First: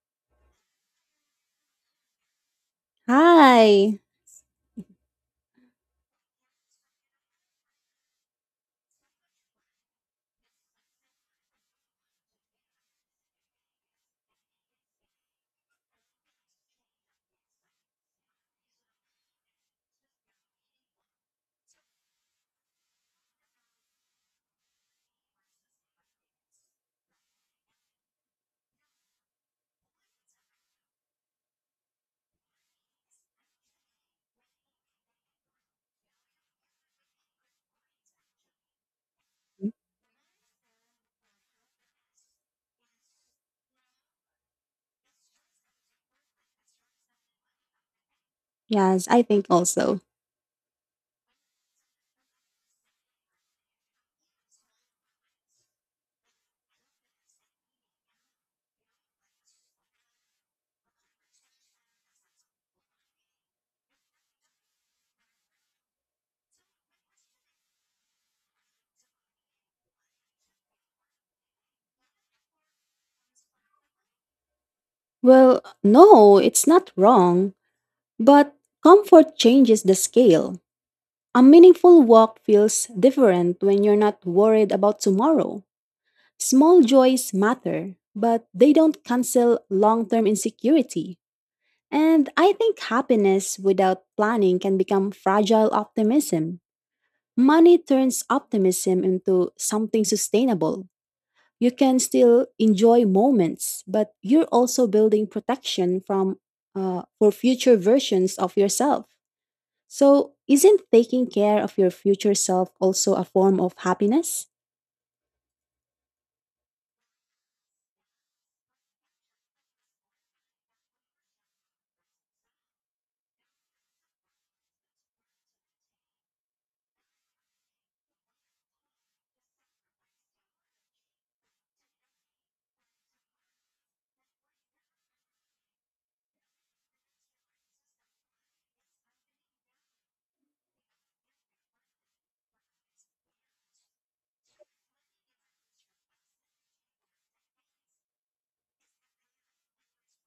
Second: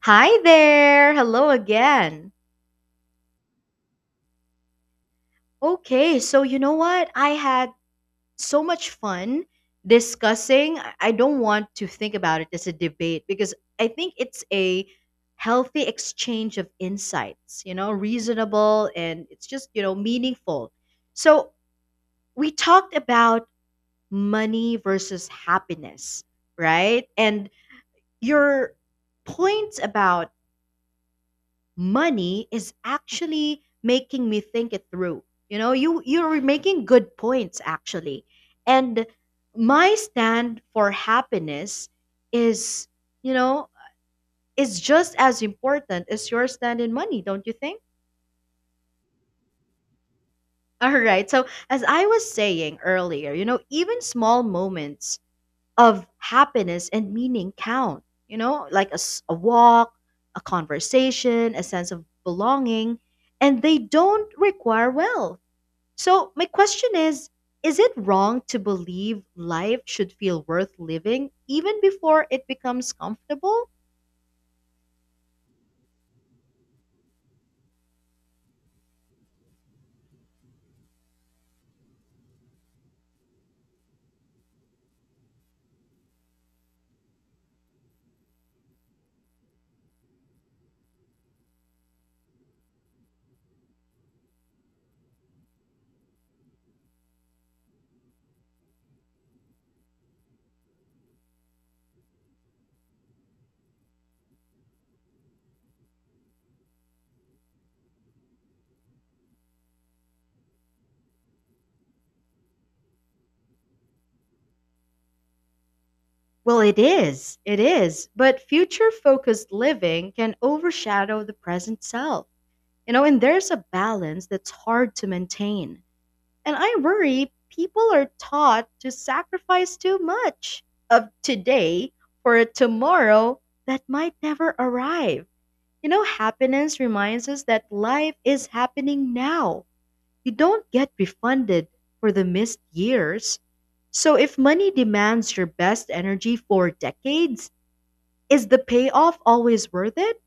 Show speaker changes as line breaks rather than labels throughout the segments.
Hi there. Hello again.
Hi.
Okay, so you know what? I had so much fun discussing. I don't want to think about it as a debate because I think it's a healthy exchange of insights, reasonable and it's just meaningful. So, we talked about money versus happiness, right? And your points about money is actually making me think it through. You know, you you're making good points actually. And my stand for happiness is, you know, is just as important as your stand in money, don't you think?
Yes, I think also.
All right. So, as I was saying earlier, even small moments of happiness and meaning count. Like a walk, a conversation, a sense of belonging, and they don't require wealth. So, my question is it wrong to believe life should feel worth living even before it becomes comfortable?
Well, no, it's not wrong, but comfort changes the scale. A meaningful walk feels different when you're not worried about tomorrow. Small joys matter, but they don't cancel long term insecurity. And I think happiness without planning can become fragile optimism. Money turns optimism into something sustainable. You can still enjoy moments, but you're also building protection from for future versions of yourself. So, isn't taking care of your future self also a form of happiness?
Well, it is. It is. But future focused living can overshadow the present self. And there's a balance that's hard to maintain. And I worry people are taught to sacrifice too much of today for a tomorrow that might never arrive. Happiness reminds us that life is happening now. You don't get refunded for the missed years. So if money demands your best energy for decades, is the payoff always worth it?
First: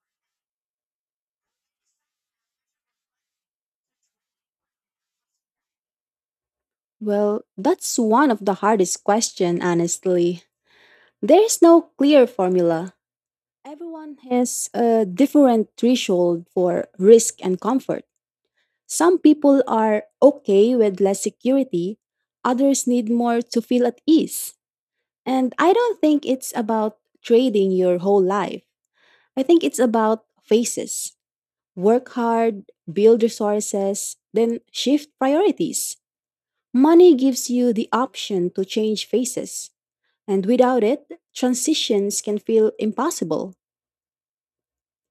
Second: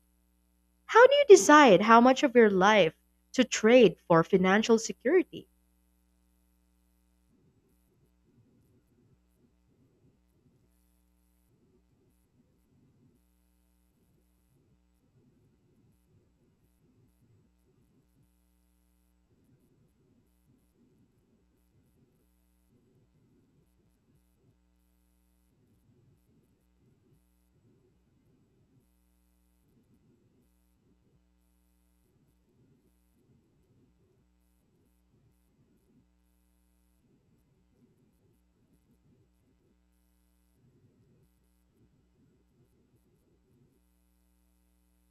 How do you decide how much of your life to trade for financial security?
Well, that's one of the hardest questions, honestly. There's no clear formula. Everyone has a different threshold for risk and comfort. Some people are okay with less security, others need more to feel at ease. And I don't think it's about trading your whole life. I think it's about phases. Work hard, build resources, then shift priorities. Money gives you the option to change phases. And without it, transitions can feel impossible.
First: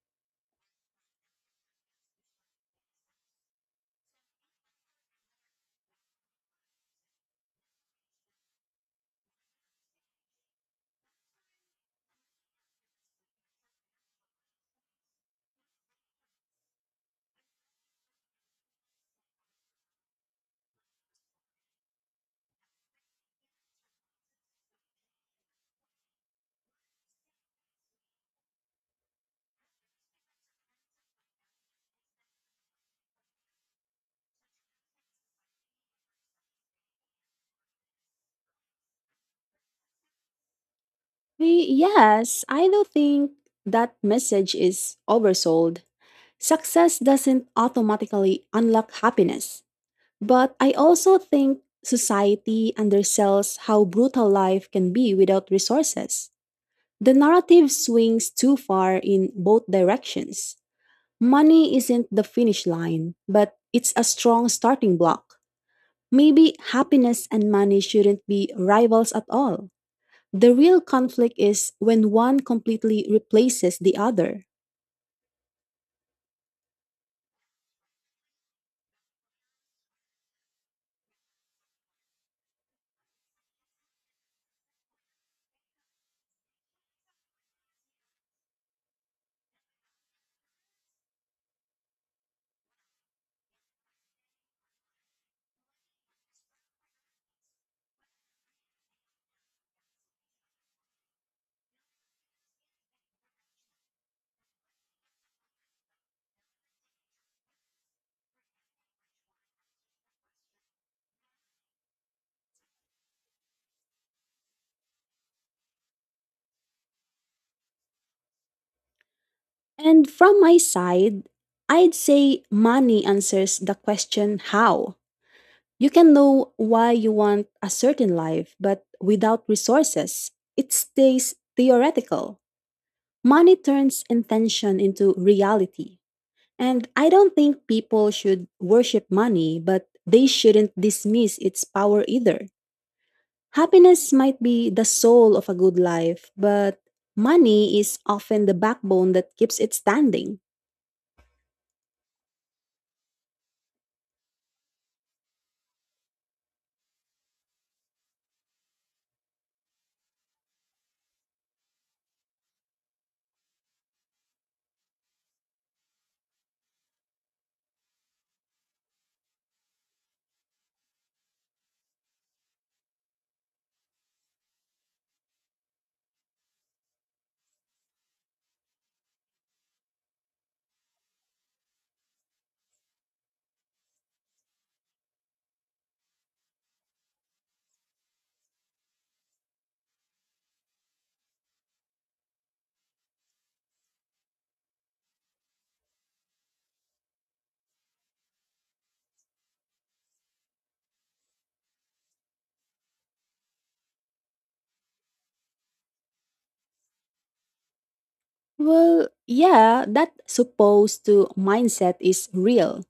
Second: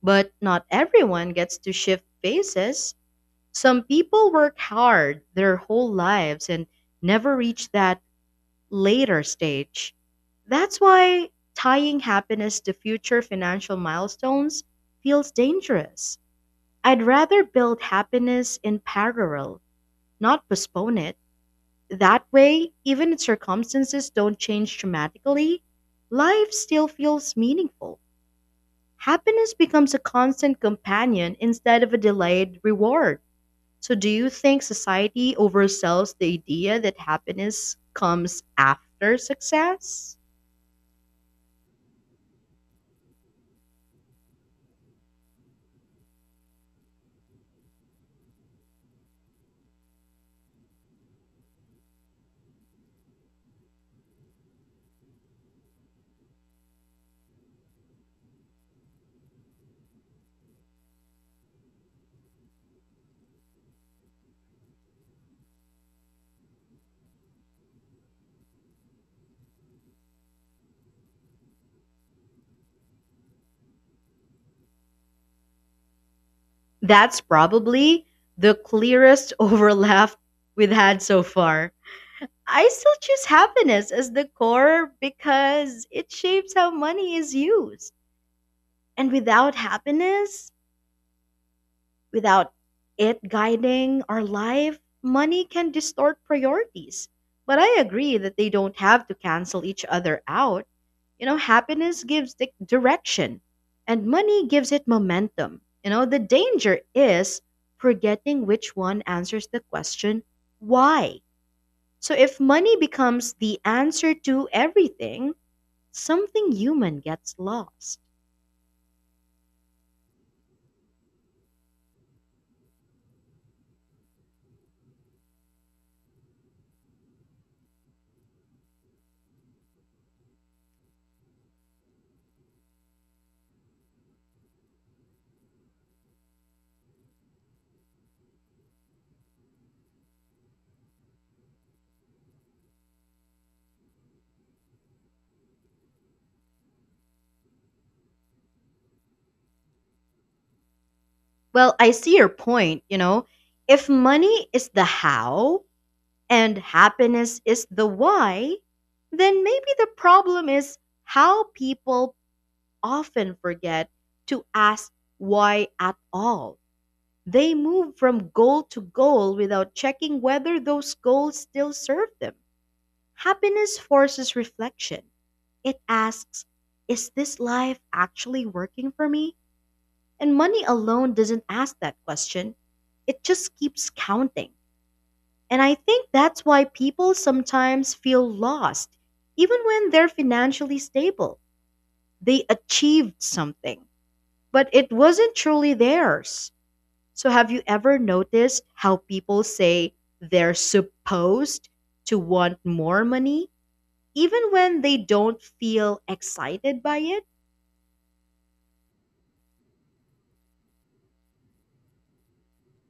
But not everyone gets to shift phases. Some people work hard their whole lives and never reach that later stage. That's why tying happiness to future financial milestones feels dangerous. I'd rather build happiness in parallel, not postpone it. That way, even if circumstances don't change dramatically, life still feels meaningful. Happiness becomes a constant companion instead of a delayed reward. So, do you think society oversells the idea that happiness comes after success?
Yes, I do think that message is oversold. Success doesn't automatically unlock happiness. But I also think society undersells how brutal life can be without resources. The narrative swings too far in both directions. Money isn't the finish line, but it's a strong starting block. Maybe happiness and money shouldn't be rivals at all. The real conflict is when one completely replaces the other.
That's probably the clearest overlap we've had so far. I still choose happiness as the core because it shapes how money is used. And without happiness, Without it guiding our life, money can distort priorities. But I agree that they don't have to cancel each other out. Happiness gives direction and money gives it momentum. You know, the danger is forgetting which one answers the question, why? So if money becomes the answer to everything, something human gets lost.
And from my side, I'd say money answers the question how. You can know why you want a certain life, but without resources, it stays theoretical. Money turns intention into reality. And I don't think people should worship money, but they shouldn't dismiss its power either. Happiness might be the soul of a good life, but money is often the backbone that keeps it standing.
Well, I see your point, you know. If money is the how, and happiness is the why, then maybe the problem is how people often forget to ask why at all. They move from goal to goal without checking whether those goals still serve them. Happiness forces reflection. It asks, is this life actually working for me? And money alone doesn't ask that question. It just keeps counting. And I think that's why people sometimes feel lost, even when they're financially stable. They achieved something, but it wasn't truly theirs. So, have you ever noticed how people say they're supposed to want more money, even when they don't feel excited by it?
Well, yeah, that supposed to mindset is real.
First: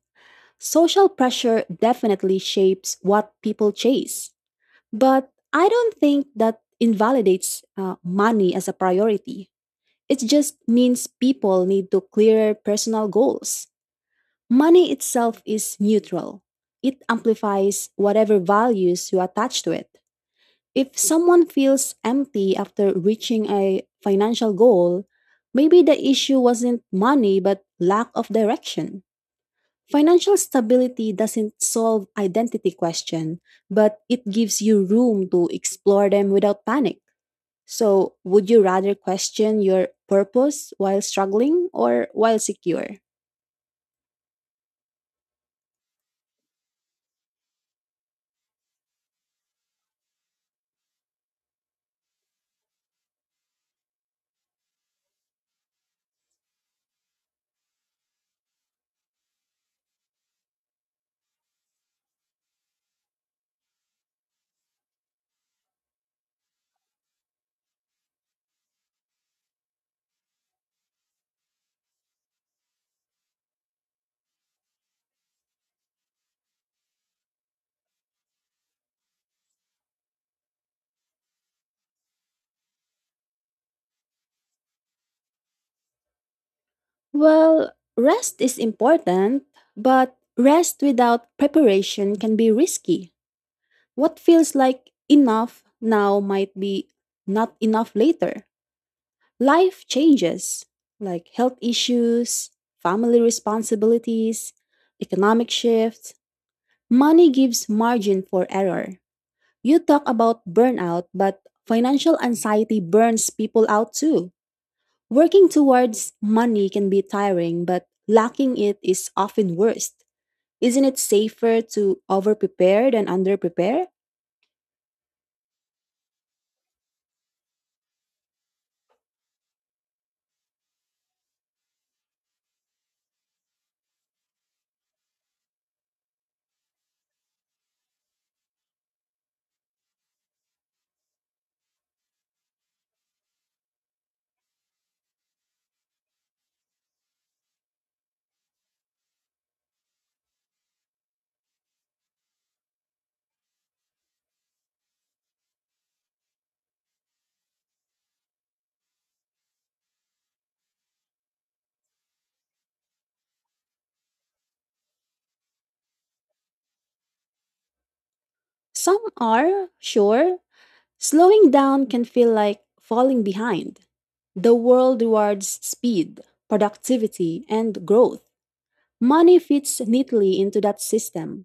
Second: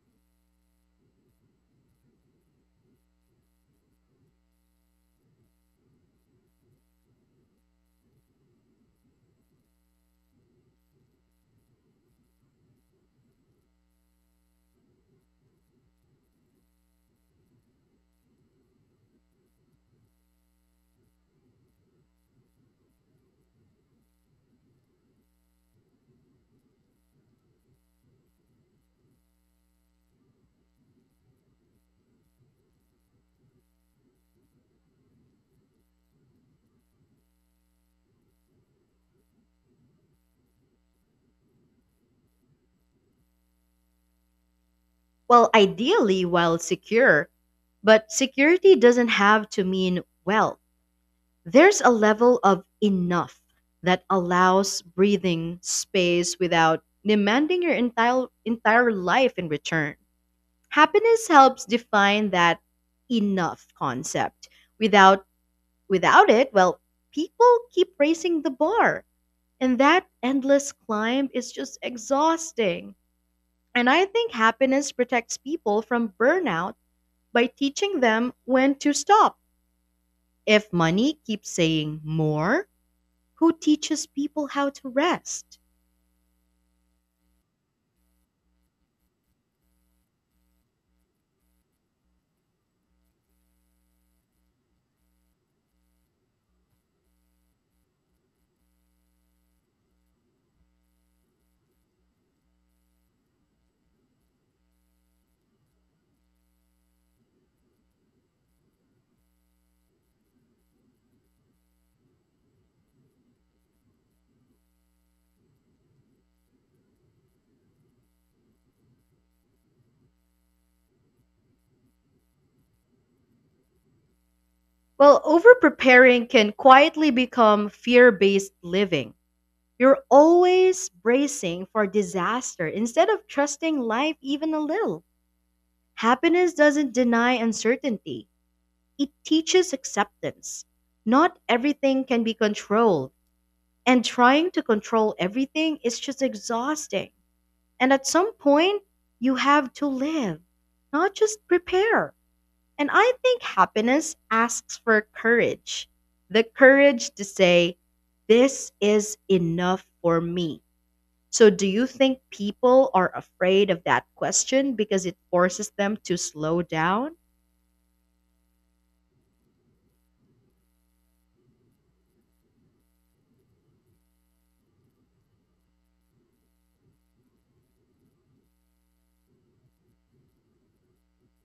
Social pressure definitely shapes what people chase, but I don't think that invalidates money as a priority. It just means people need to clear personal goals. Money itself is neutral, it amplifies whatever values you attach to it. If someone feels empty after reaching a financial goal, maybe the issue wasn't money but lack of direction. Financial stability doesn't solve identity question, but it gives you room to explore them without panic. So, would you rather question your purpose while struggling or while secure?
Well, ideally, while secure, but security doesn't have to mean wealth. There's a level of enough that allows breathing space without demanding your entire life in return. Happiness helps define that enough concept. Without without it, well, people keep raising the bar, and that endless climb is just exhausting. And I think happiness protects people from burnout by teaching them when to stop. If money keeps saying more, who teaches people how to rest?
Well, rest is important, but rest without preparation can be risky. What feels like enough now might be not enough later. Life changes, like health issues, family responsibilities, economic shifts. Money gives margin for error. You talk about burnout, but financial anxiety burns people out too. Working towards money can be tiring, but lacking it is often worse. Isn't it safer to overprepare than underprepare?
Well, overpreparing can quietly become fear based living. You're always bracing for disaster instead of trusting life even a little. Happiness doesn't deny uncertainty, it teaches acceptance. Not everything can be controlled, and trying to control everything is just exhausting. And at some point, you have to live, not just prepare. And I think happiness asks for courage, the courage to say, this is enough for me. So, do you think people are afraid of that question because it forces them to slow down?
Some are, sure. Slowing down can feel like falling behind. The world rewards speed, productivity, and growth. Money fits neatly into that system.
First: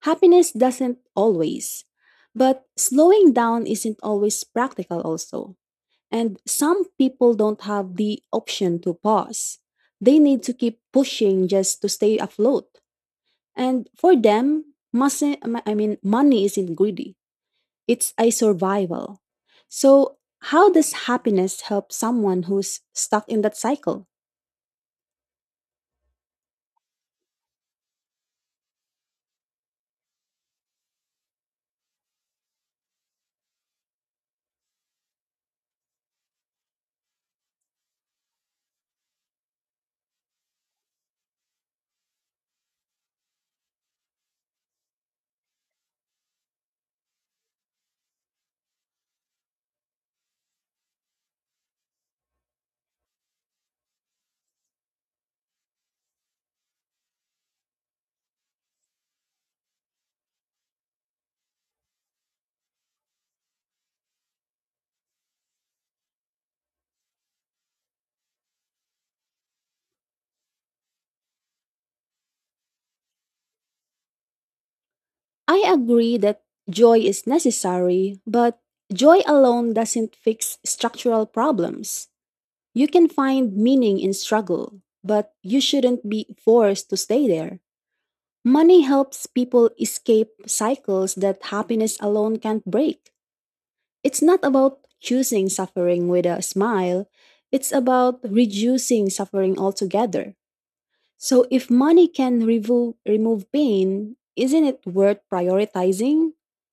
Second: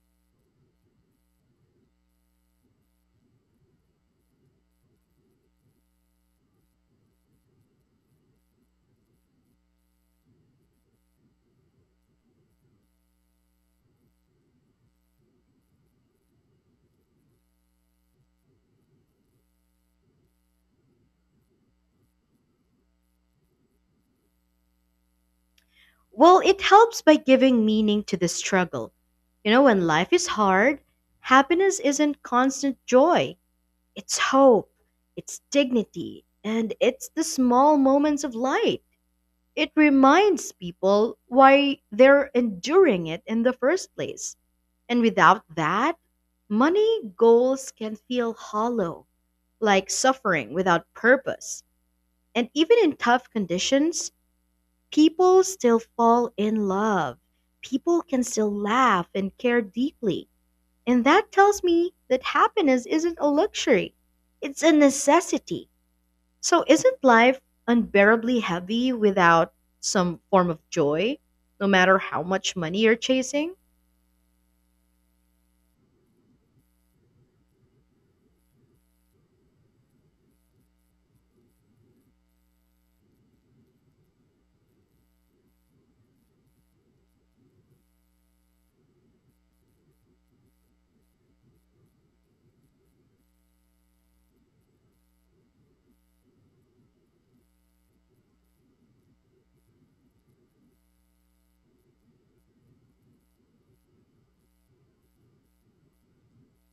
Happiness doesn't always. But slowing down isn't always practical, also. And some people don't have the option to pause. They need to keep pushing just to stay afloat. And for them, money isn't greedy. It's a survival. So, how does happiness help someone who's stuck in that cycle?
Well, it helps by giving meaning to the struggle. You know, when life is hard, happiness isn't constant joy, it's hope, it's dignity, and it's the small moments of light. It reminds people why they're enduring it in the first place. And without that, money goals can feel hollow, like suffering without purpose. And even in tough conditions, people still fall in love. People can still laugh and care deeply. And that tells me that happiness isn't a luxury, it's a necessity. So isn't life unbearably heavy without some form of joy, no matter how much money you're chasing?
I agree that joy is necessary, but joy alone doesn't fix structural problems. You can find meaning in struggle, but you shouldn't be forced to stay there. Money helps people escape cycles that happiness alone can't break. It's not about choosing suffering with a smile, it's about reducing suffering altogether. So if money can remove pain, isn't it worth prioritizing?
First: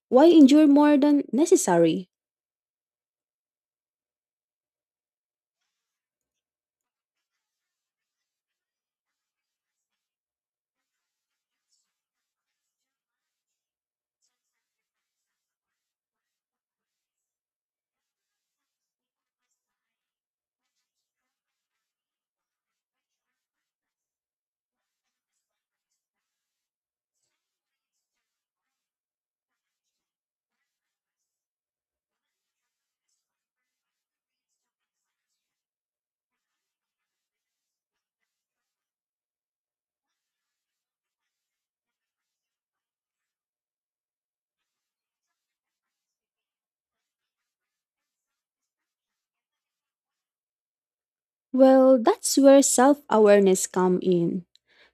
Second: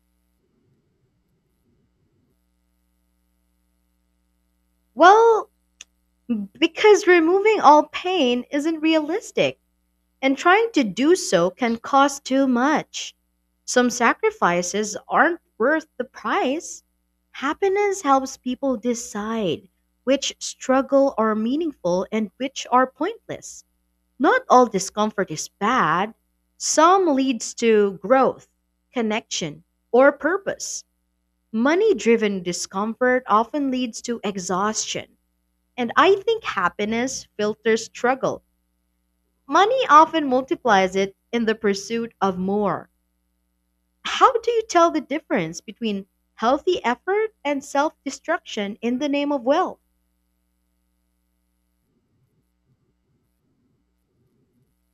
Why endure more than necessary?
Well, because removing all pain isn't realistic, and trying to do so can cost too much. Some sacrifices aren't worth the price. Happiness helps people decide which struggle are meaningful and which are pointless. Not all discomfort is bad. Some leads to growth, connection, or purpose. Money driven discomfort often leads to exhaustion. And I think happiness filters struggle. Money often multiplies it in the pursuit of more. How do you tell the difference between healthy effort and self destruction in the name of wealth?
Well, that's where self-awareness come in.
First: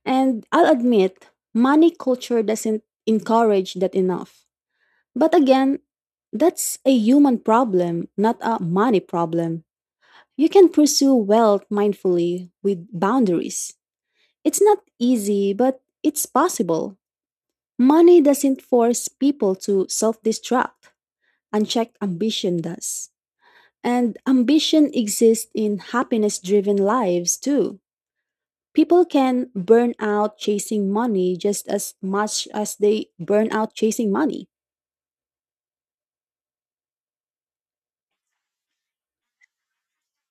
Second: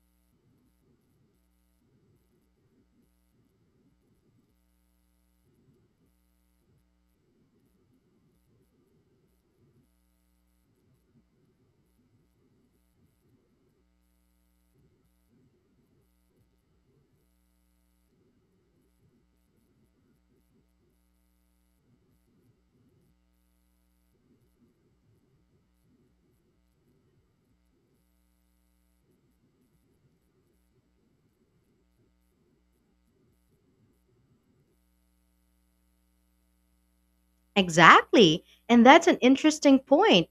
And I'll admit, money culture doesn't encourage that enough. But again, that's a human problem, not a money problem. You can pursue wealth mindfully with boundaries. It's not easy, but it's possible. Money doesn't force people to self destruct, unchecked ambition does. And ambition exists in happiness driven lives too. People can burn out chasing money just as much as they burn out chasing money.
Exactly. And that's an interesting point.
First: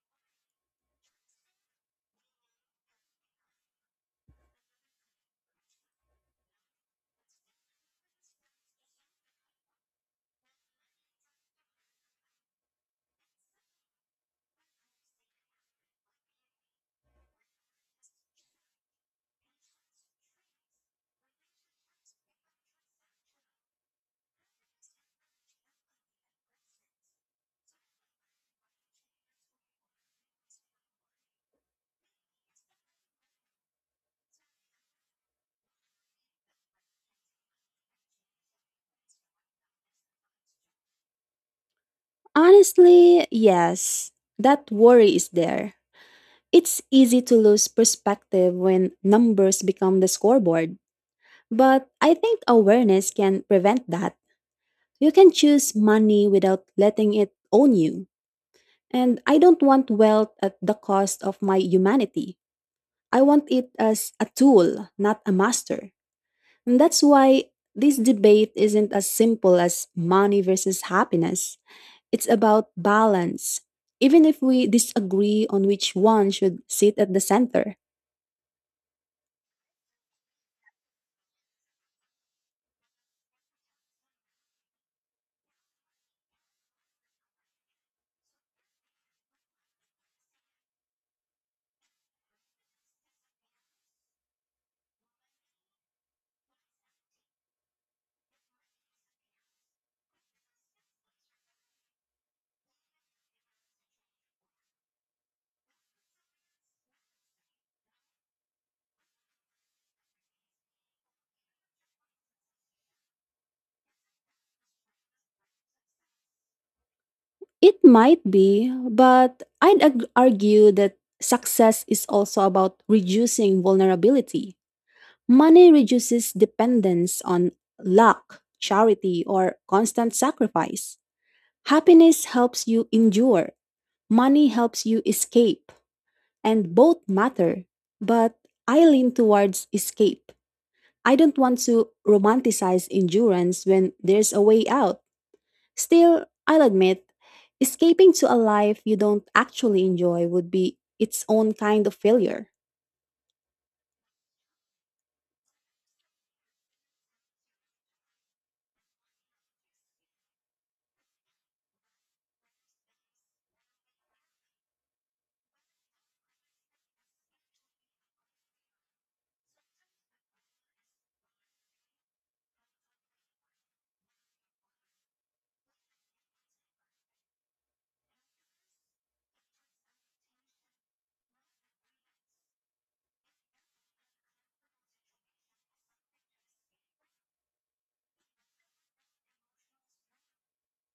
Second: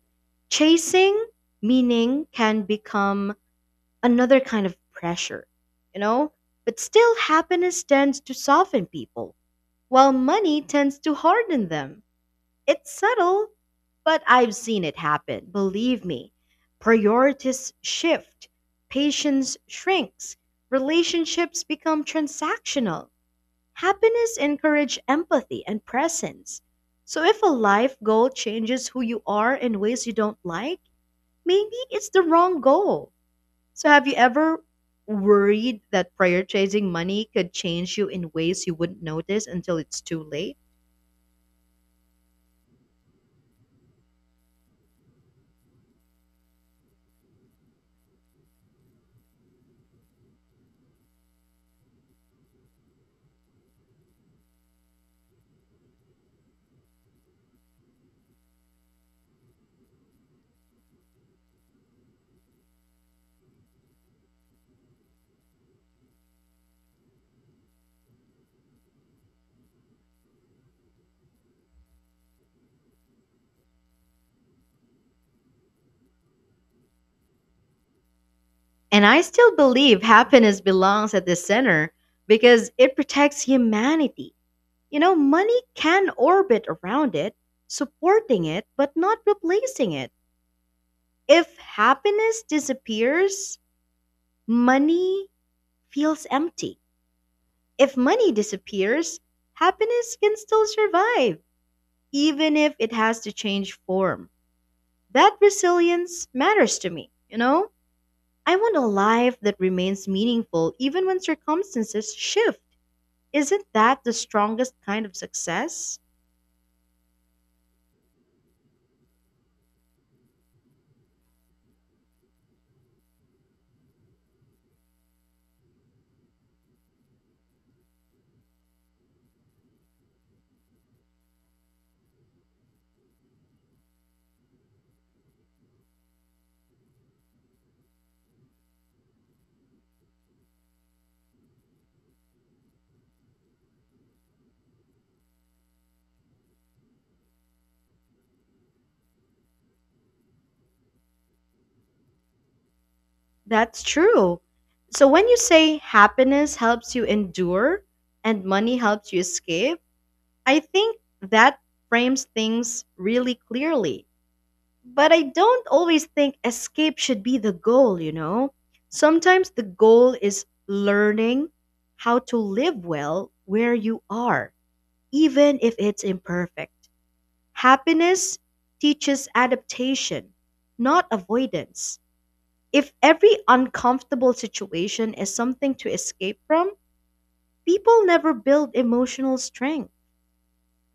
Chasing meaning can become another kind of pressure, you know? But still, happiness tends to soften people, while money tends to harden them. It's subtle, but I've seen it happen, believe me. Priorities shift, patience shrinks, relationships become transactional. Happiness encourages empathy and presence. So if a life goal changes who you are in ways you don't like, maybe it's the wrong goal. So, have you ever worried that prioritizing money could change you in ways you wouldn't notice until it's too late?
Honestly, yes, that worry is there. It's easy to lose perspective when numbers become the scoreboard, but I think awareness can prevent that. You can choose money without letting it own you. And I don't want wealth at the cost of my humanity. I want it as a tool, not a master. And that's why this debate isn't as simple as money versus happiness. It's about balance. Even if we disagree on which one should sit at the center,
And I still believe happiness belongs at the center because it protects humanity. Money can orbit around it, supporting it, but not replacing it. If happiness disappears, money feels empty. If money disappears, happiness can still survive, even if it has to change form. That resilience matters to me, you know? I want a life that remains meaningful even when circumstances shift. Isn't that the strongest kind of success?
it might be, but I'd argue that success is also about reducing vulnerability. Money reduces dependence on luck, charity, or constant sacrifice. Happiness helps you endure, money helps you escape, and both matter. But I lean towards escape. I don't want to romanticize endurance when there's a way out. Still, I'll admit, escaping to a life you don't actually enjoy would be its own kind of failure.
That's true. So when you say happiness helps you endure and money helps you escape, I think that frames things really clearly. But I don't always think escape should be the goal, you know? Sometimes the goal is learning how to live well where you are, even if it's imperfect. Happiness teaches adaptation, not avoidance. If every uncomfortable situation is something to escape from, people never build emotional strength.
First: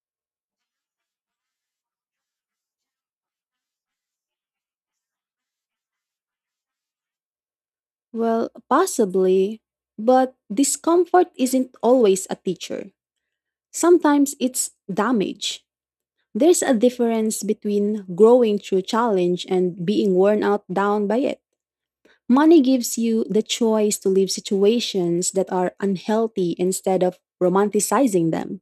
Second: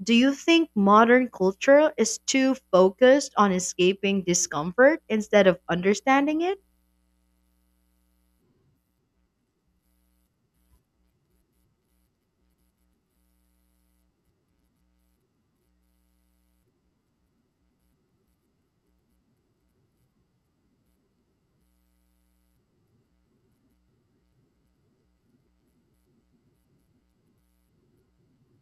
Do you think modern culture is too focused on escaping discomfort instead of understanding it?
Well, possibly, but discomfort isn't always a teacher. Sometimes it's damage. There's a difference between growing through challenge and being worn out down by it. Money gives you the choice to leave situations that are unhealthy instead of romanticizing them.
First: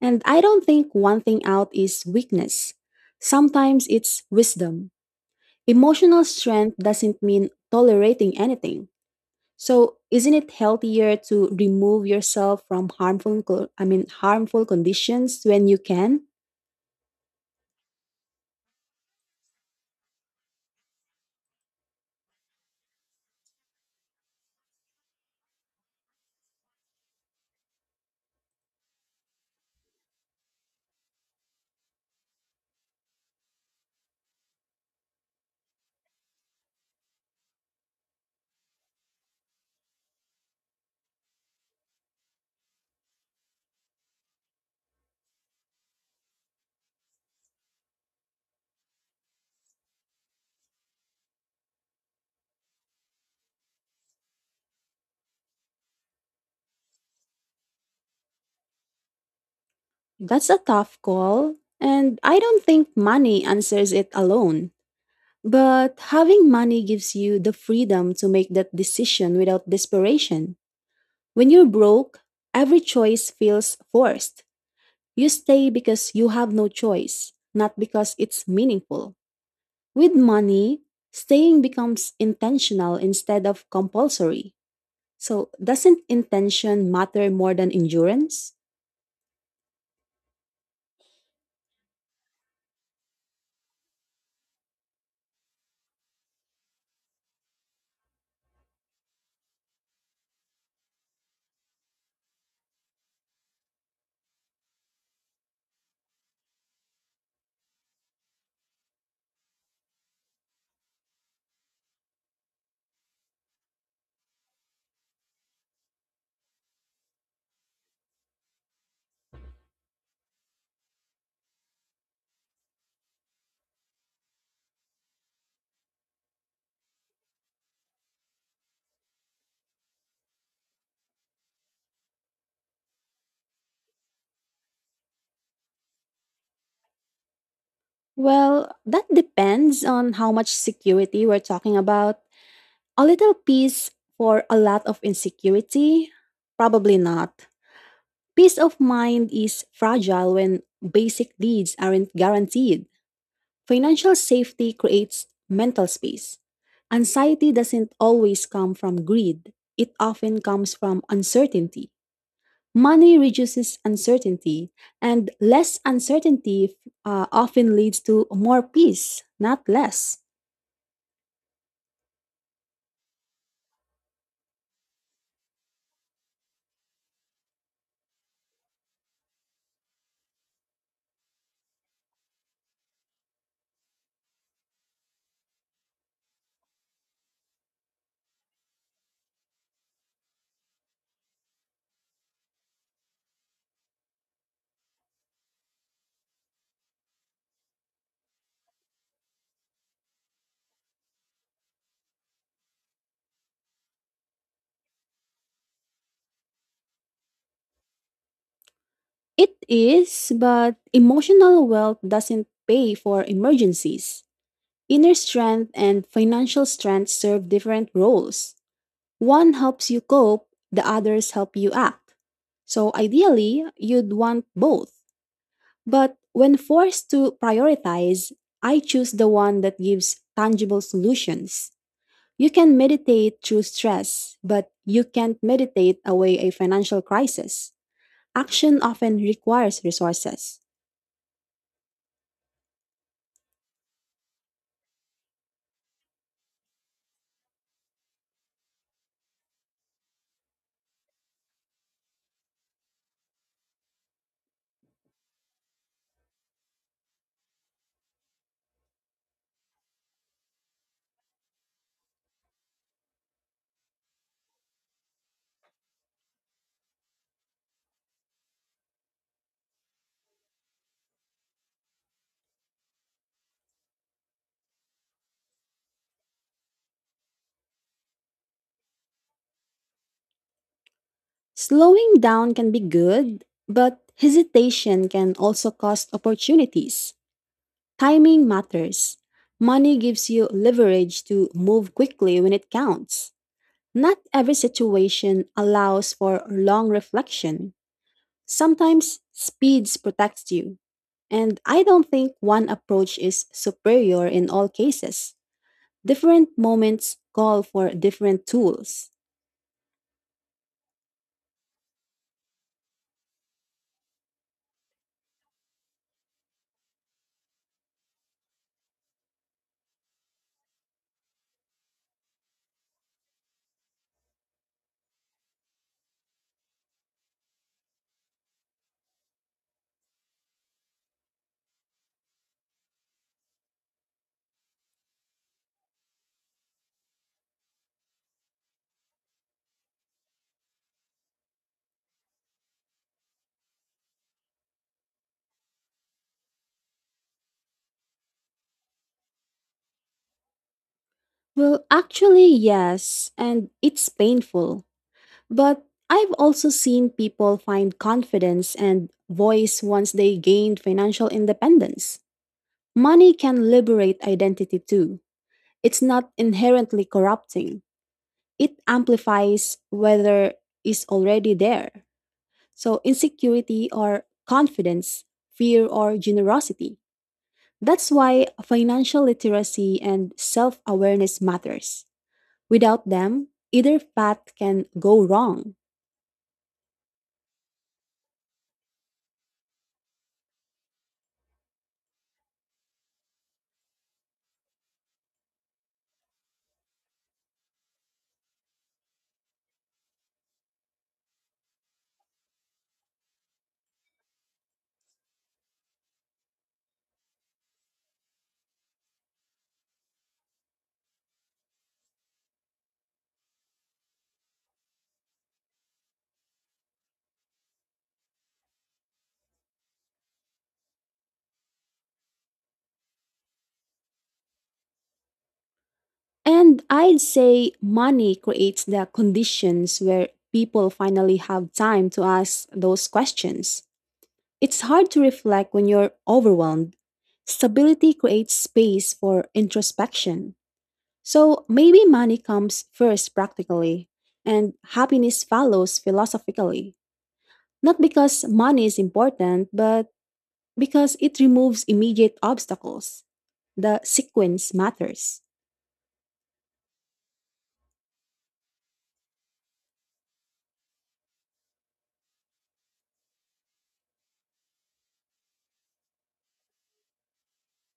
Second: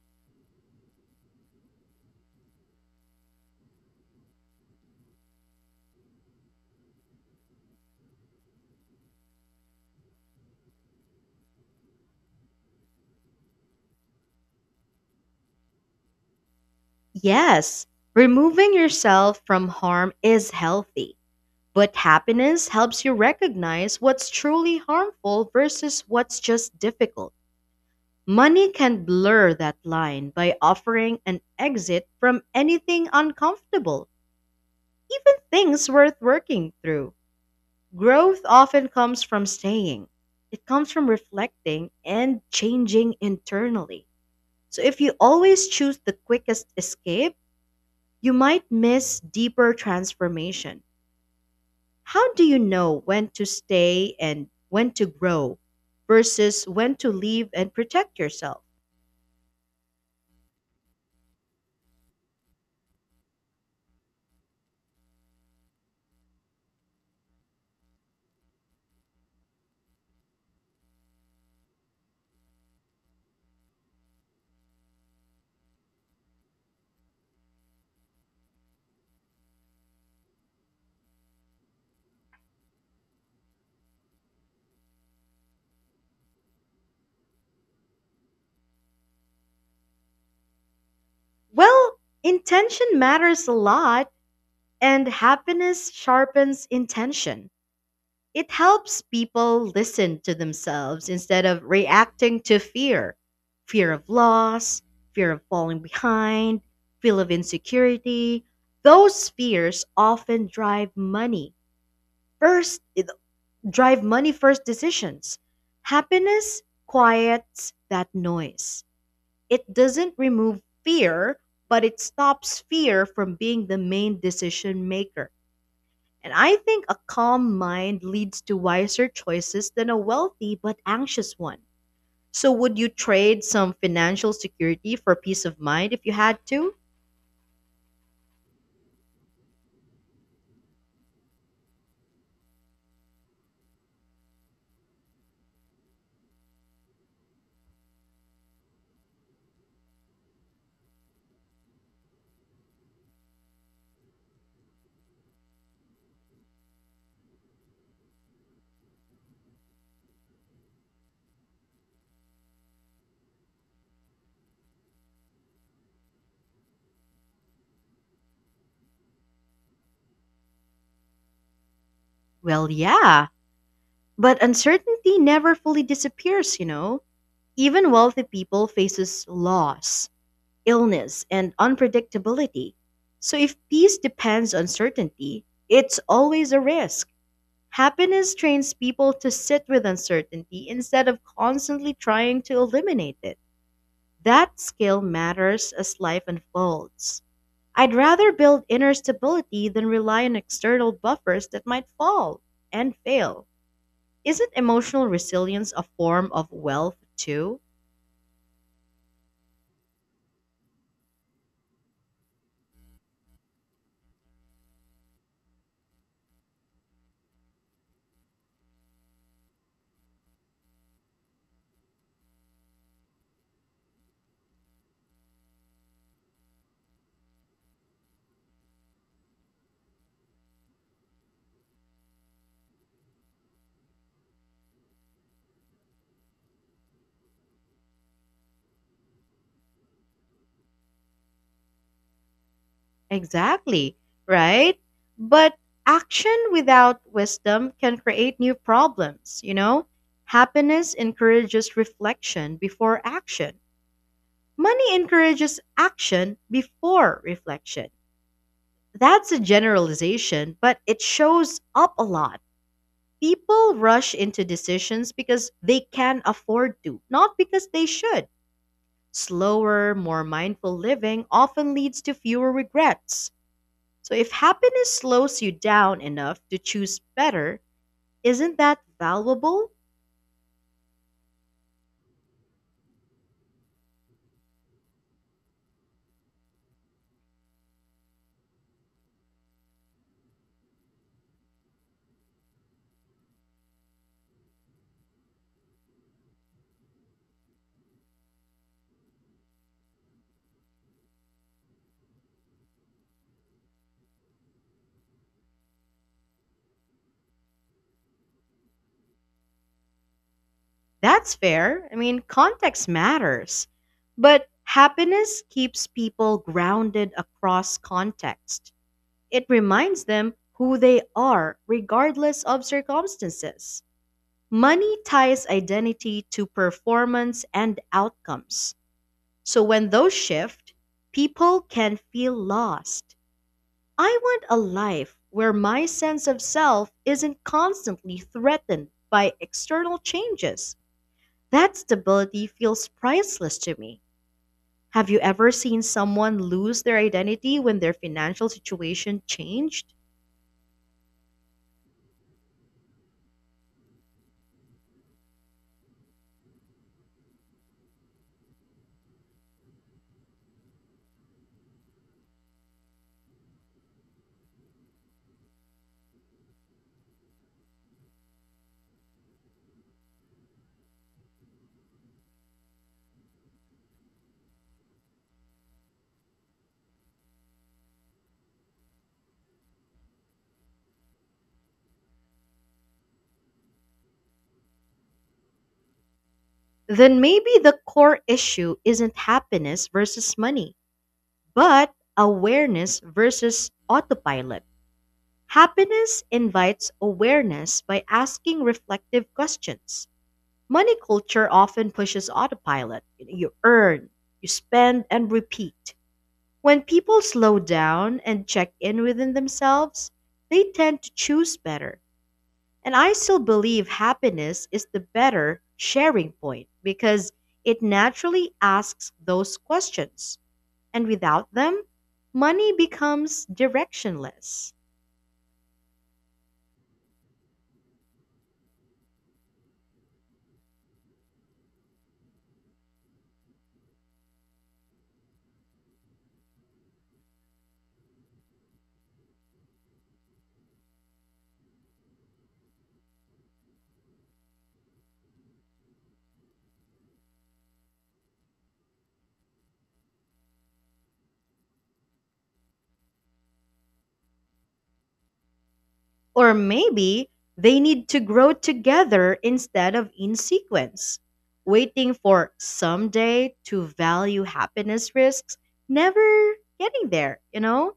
And I don't think one thing out is weakness. Sometimes it's wisdom. Emotional strength doesn't mean tolerating anything. So, isn't it healthier to remove yourself from harmful co- I mean harmful conditions when you can?
Yes, removing yourself from harm is healthy, but happiness helps you recognize what's truly harmful versus what's just difficult. Money can blur that line by offering an exit from anything uncomfortable, even things worth working through. Growth often comes from staying. It comes from reflecting and changing internally. So if you always choose the quickest escape, you might miss deeper transformation. How do you know when to stay and when to grow versus when to leave and protect yourself?
That's a tough call, and I don't think money answers it alone. But having money gives you the freedom to make that decision without desperation. When you're broke, every choice feels forced. You stay because you have no choice, not because it's meaningful. With money, staying becomes intentional instead of compulsory. So, doesn't intention matter more than endurance?
Well, intention matters a lot and happiness sharpens intention. It helps people listen to themselves instead of reacting to fear, fear of loss, fear of falling behind, feel of insecurity. Those fears often first, drive money first decisions. Happiness quiets that noise. It doesn't remove fear, but it stops fear from being the main decision maker. And I think a calm mind leads to wiser choices than a wealthy but anxious one. So, would you trade some financial security for peace of mind if you had to?
Well, that depends on how much security we're talking about. A little peace for a lot of insecurity? Probably not. Peace of mind is fragile when basic needs aren't guaranteed. Financial safety creates mental space. Anxiety doesn't always come from greed, it often comes from uncertainty. Money reduces uncertainty, and less uncertainty often leads to more peace, not less.
Well, yeah. But uncertainty never fully disappears, you know. Even wealthy people faces loss, illness, and unpredictability. So if peace depends on certainty, it's always a risk. Happiness trains people to sit with uncertainty instead of constantly trying to eliminate it. That skill matters as life unfolds. I'd rather build inner stability than rely on external buffers that might fall and fail. Isn't emotional resilience a form of wealth too?
It is, but emotional wealth doesn't pay for emergencies. Inner strength and financial strength serve different roles. One helps you cope, the others help you act. So ideally, you'd want both. But when forced to prioritize, I choose the one that gives tangible solutions. You can meditate through stress, but you can't meditate away a financial crisis. Action often requires resources.
Exactly, right? But action without wisdom can create new problems, you know? Happiness encourages reflection before action. Money encourages action before reflection. That's a generalization, but it shows up a lot. People rush into decisions because they can afford to, not because they should. Slower, more mindful living often leads to fewer regrets. So, if happiness slows you down enough to choose better, isn't that valuable?
Slowing down can be good, but hesitation can also cost opportunities. Timing matters. Money gives you leverage to move quickly when it counts. Not every situation allows for long reflection. Sometimes speeds protects you. And I don't think one approach is superior in all cases. Different moments call for different tools.
That's fair. I mean, context matters. But happiness keeps people grounded across context. It reminds them who they are, regardless of circumstances. Money ties identity to performance and outcomes. So when those shift, people can feel lost. I want a life where my sense of self isn't constantly threatened by external changes. That stability feels priceless to me. Have you ever seen someone lose their identity when their financial situation changed?
Well, actually, yes, and it's painful. But I've also seen people find confidence and voice once they gained financial independence. Money can liberate identity too. It's not inherently corrupting, it amplifies whether is already there. So, insecurity or confidence, fear or generosity. That's why financial literacy and self awareness matters. Without them, either path can go wrong.
Then maybe the core issue isn't happiness versus money, but awareness versus autopilot. Happiness invites awareness by asking reflective questions. Money culture often pushes autopilot. You earn, you spend, and repeat. When people slow down and check in within themselves, they tend to choose better. And I still believe happiness is the better sharing point because it naturally asks those questions. And without them, money becomes directionless.
And I'd say money creates the conditions where people finally have time to ask those questions. It's hard to reflect when you're overwhelmed. Stability creates space for introspection. So maybe money comes first practically, and happiness follows philosophically. Not because money is important, but because it removes immediate obstacles. The sequence matters.
Or maybe they need to grow together instead of in sequence. Waiting for someday to value happiness risks never getting there, you know?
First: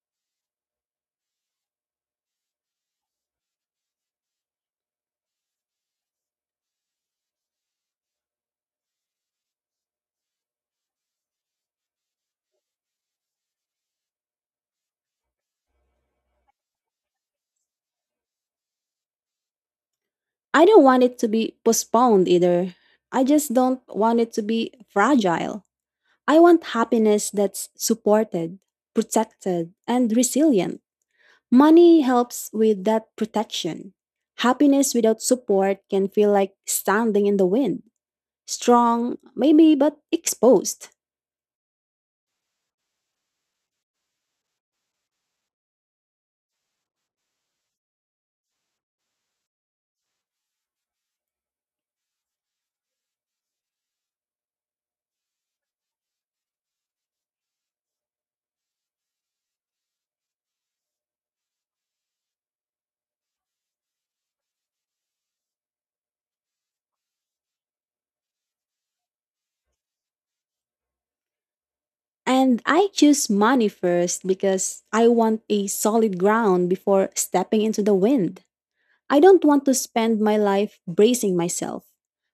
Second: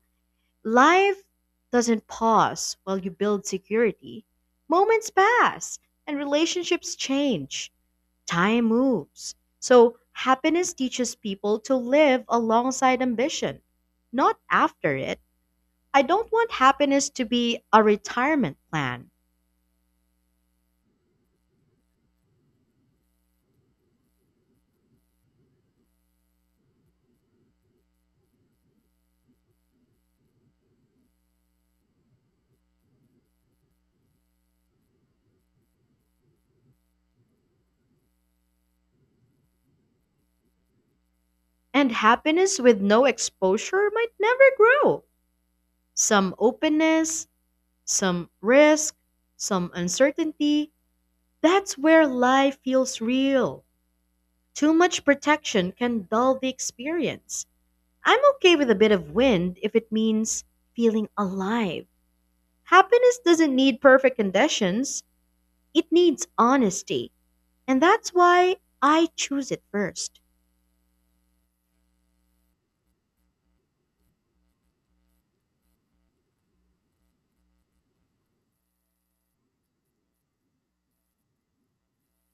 Life doesn't pause while you build security. Moments pass and relationships change. Time moves. So, happiness teaches people to live alongside ambition, not after it. I don't want happiness to be a retirement plan.
I don't want it to be postponed either. I just don't want it to be fragile. I want happiness that's supported, protected, and resilient. Money helps with that protection. Happiness without support can feel like standing in the wind. Strong, maybe, but exposed.
And happiness with no exposure might never grow. Some openness, some risk, some uncertainty. That's where life feels real. Too much protection can dull the experience. I'm okay with a bit of wind if it means feeling alive. Happiness doesn't need perfect conditions, it needs honesty. And that's why I choose it first.
And I choose money first because I want a solid ground before stepping into the wind. I don't want to spend my life bracing myself.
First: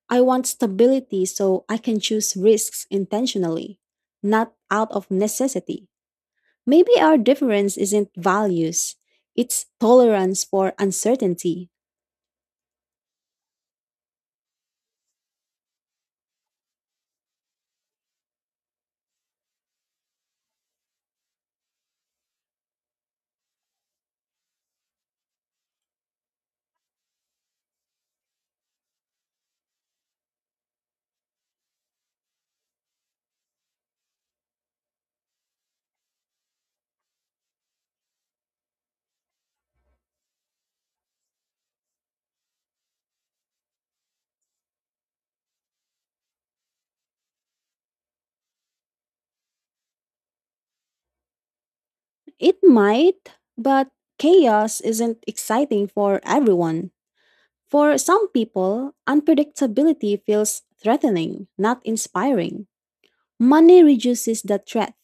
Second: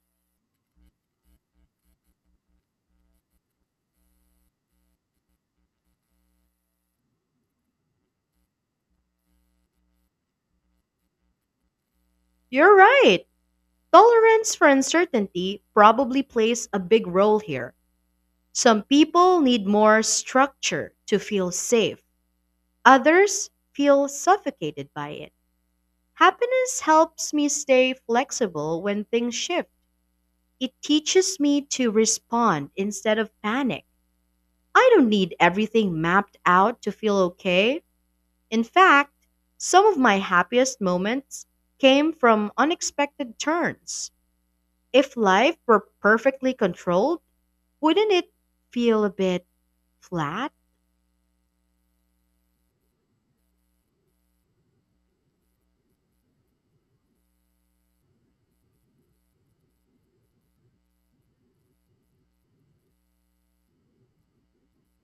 I want stability so I can choose risks intentionally, not out of necessity. Maybe our difference isn't values, it's tolerance for uncertainty.
You're right. Tolerance for uncertainty probably plays a big role here. Some people need more structure to feel safe, others feel suffocated by it. Happiness helps me stay flexible when things shift. It teaches me to respond instead of panic. I don't need everything mapped out to feel okay. In fact, some of my happiest moments came from unexpected turns. If life were perfectly controlled, wouldn't it feel a bit flat?
It might, but chaos isn't exciting for everyone. For some people, unpredictability feels threatening, not inspiring. Money reduces the threat.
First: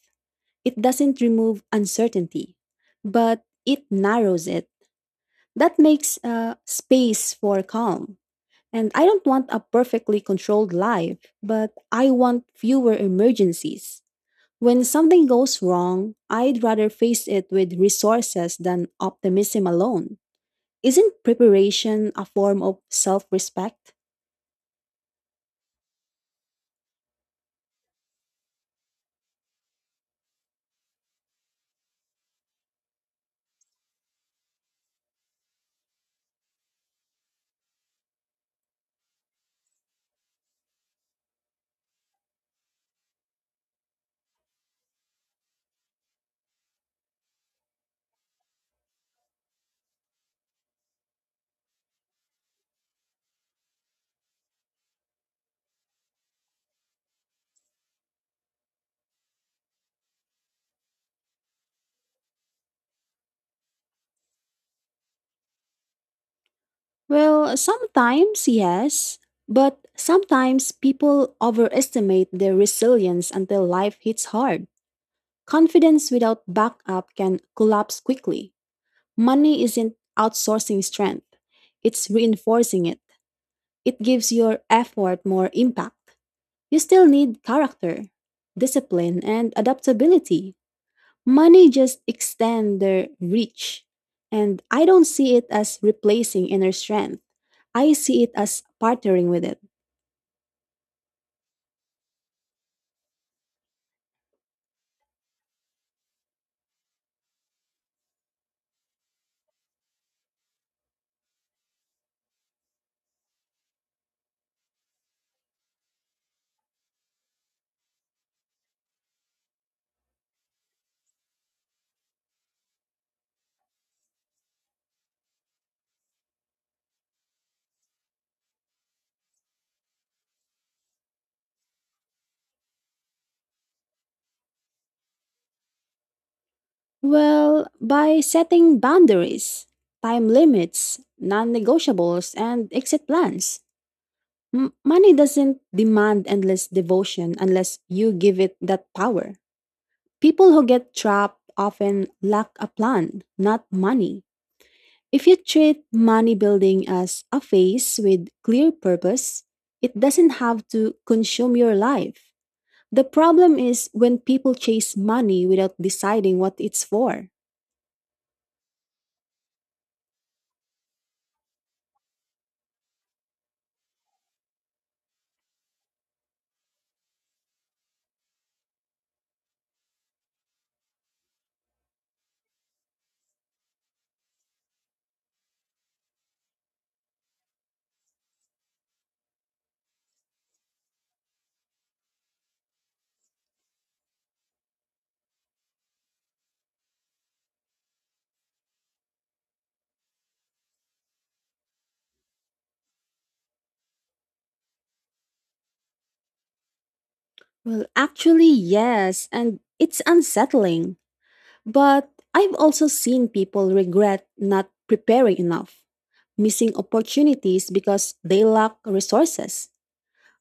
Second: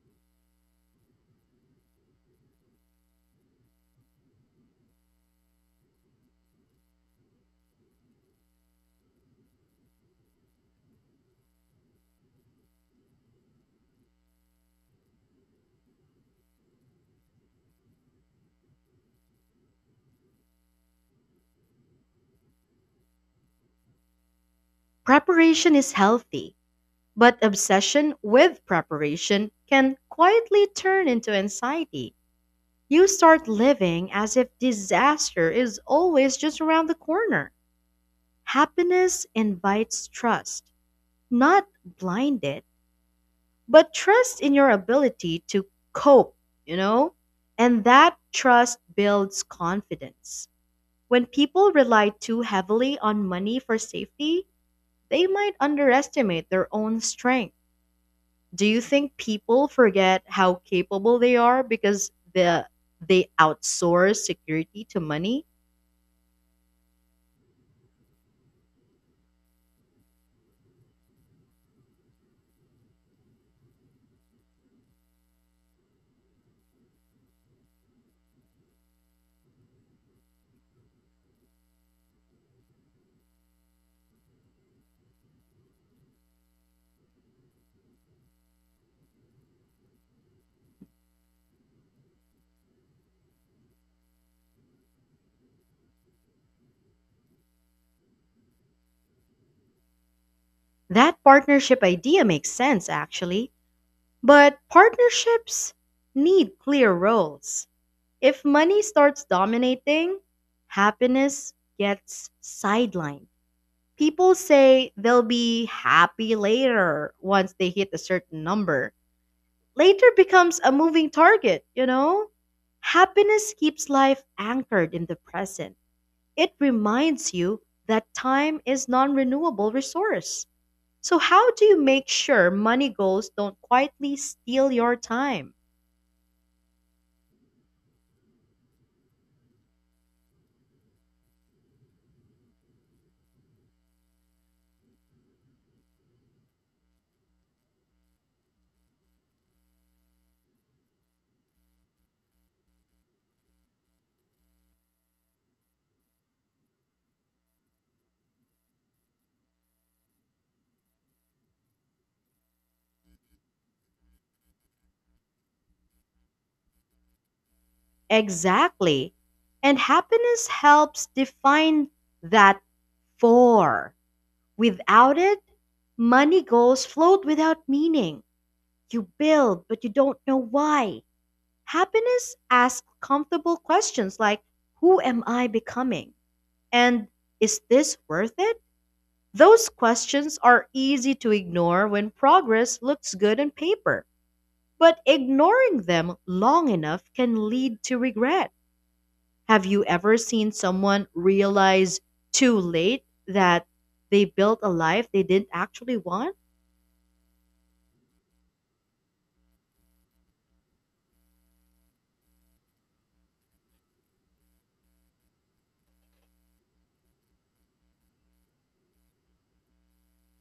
It doesn't remove uncertainty, but it narrows it. That makes space for calm. And I don't want a perfectly controlled life, but I want fewer emergencies. When something goes wrong, I'd rather face it with resources than optimism alone. Isn't preparation a form of self respect?
Preparation is healthy, but obsession with preparation can quietly turn into anxiety. You start living as if disaster is always just around the corner. Happiness invites trust, not blind it, but trust in your ability to cope, you know? And that trust builds confidence. When people rely too heavily on money for safety, they might underestimate their own strength. Do you think people forget how capable they are because they outsource security to money?
Well, sometimes, yes, but sometimes people overestimate their resilience until life hits hard. Confidence without backup can collapse quickly. Money isn't outsourcing strength, it's reinforcing it. It gives your effort more impact. You still need character, discipline, and adaptability. Money just extend their reach. And I don't see it as replacing inner strength. I see it as partnering with it.
That partnership idea makes sense, actually. But partnerships need clear roles. If money starts dominating, happiness gets sidelined. People say they'll be happy later once they hit a certain number. Later becomes a moving target, you know? Happiness keeps life anchored in the present. It reminds you that time is non-renewable resource. So how do you make sure money goals don't quietly steal your time?
Well, by setting boundaries, time limits, non negotiables, and exit plans. Money doesn't demand endless devotion unless you give it that power. People who get trapped often lack a plan, not money. If you treat money building as a phase with clear purpose, it doesn't have to consume your life. The problem is when people chase money without deciding what it's for.
Exactly. And happiness helps define that for. Without it, money goals float without meaning. You build, but you don't know why. Happiness asks comfortable questions like, who am I becoming? And, is this worth it? Those questions are easy to ignore when progress looks good on paper, but ignoring them long enough can lead to regret. Have you ever seen someone realize too late that they built a life they didn't actually want?
Well, actually, yes, and it's unsettling. But I've also seen people regret not preparing enough, missing opportunities because they lack resources.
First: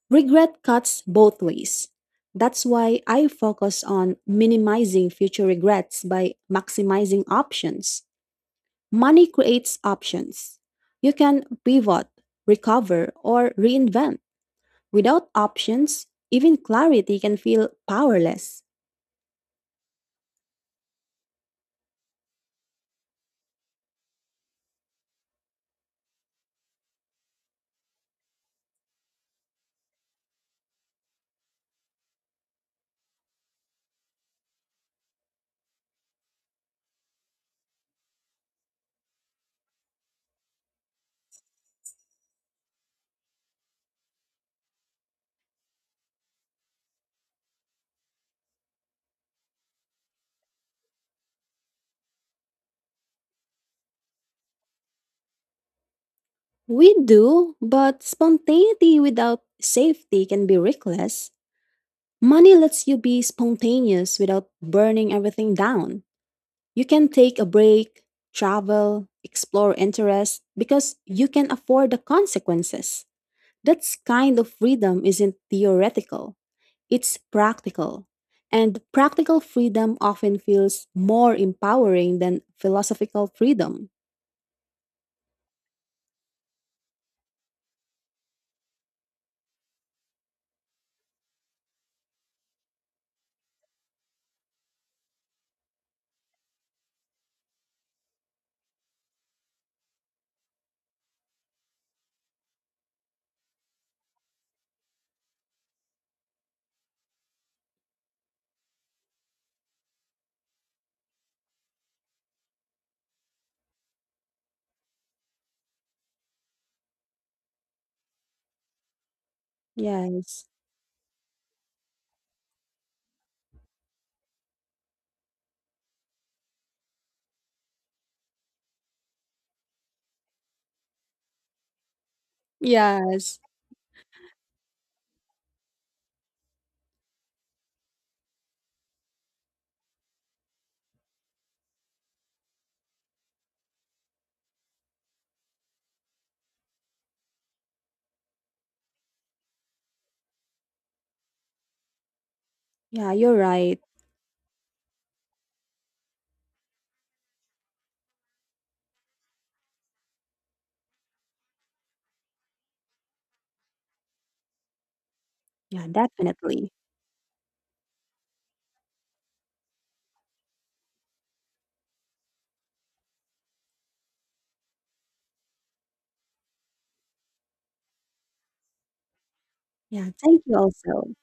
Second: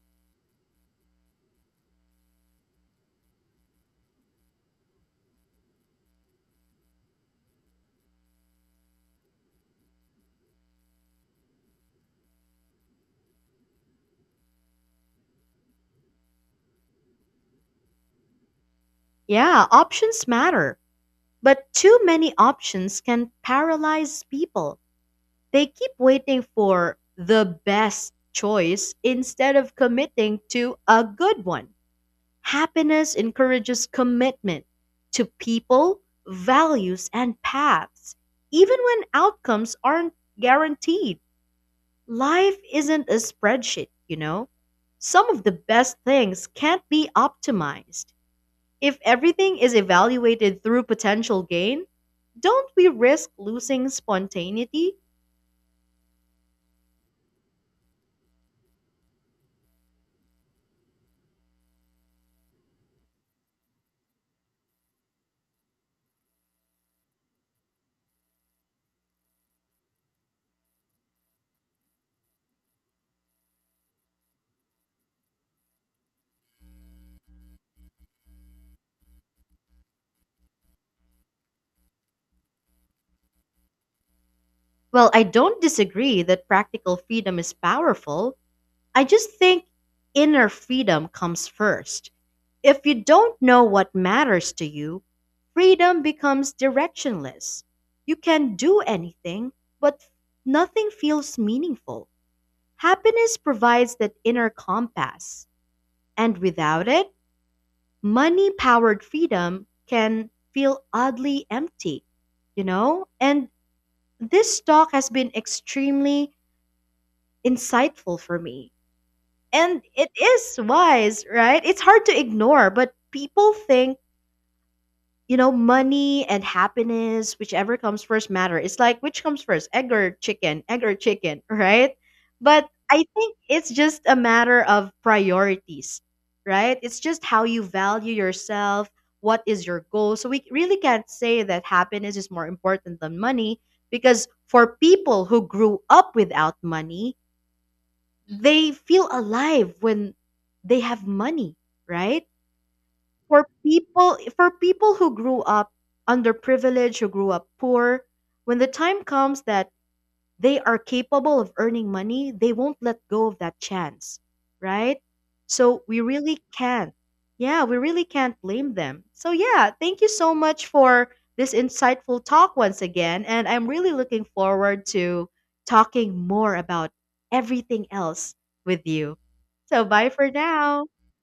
Regret cuts both ways. That's why I focus on minimizing future regrets by maximizing options. Money creates options. You can pivot, recover, or reinvent. Without options, even clarity can feel powerless.
Yeah, options matter, but too many options can paralyze people. They keep waiting for the best choice instead of committing to a good one. Happiness encourages commitment to people, values, and paths, even when outcomes aren't guaranteed. Life isn't a spreadsheet, you know? Some of the best things can't be optimized. If everything is evaluated through potential gain, don't we risk losing spontaneity?
We do, but spontaneity without safety can be reckless. Money lets you be spontaneous without burning everything down. You can take a break, travel, explore interests because you can afford the consequences. That kind of freedom isn't theoretical, it's practical. And practical freedom often feels more empowering than philosophical freedom.
Well, I don't disagree that practical freedom is powerful. I just think inner freedom comes first. If you don't know what matters to you, freedom becomes directionless. You can do anything, but nothing feels meaningful. Happiness provides that inner compass, and without it, money powered freedom can feel oddly empty, you know? And this talk has been extremely insightful for me. And it
Yes.
is wise, right? It's hard to ignore, but people think, money and happiness, whichever comes first matter. It's like which comes first, egg or chicken, right? But I think
Yes.
it's just a matter of priorities, right? It's just how you value yourself, what is your goal. So we really can't say that happiness is more important than money because for people who grew up without money, they feel alive when they have money, right?
Yeah, you're
for
right.
people for people who grew up underprivileged, who grew up poor, when the time comes that they are capable of earning money, they won't let go of that chance, right? So
Yeah,
we really
definitely.
can't, yeah, we really can't blame them. So, yeah, thank you so much for this insightful talk once again, and I'm really looking forward to talking more about everything else with you. So bye
Yeah,
for
thank you
now.
also.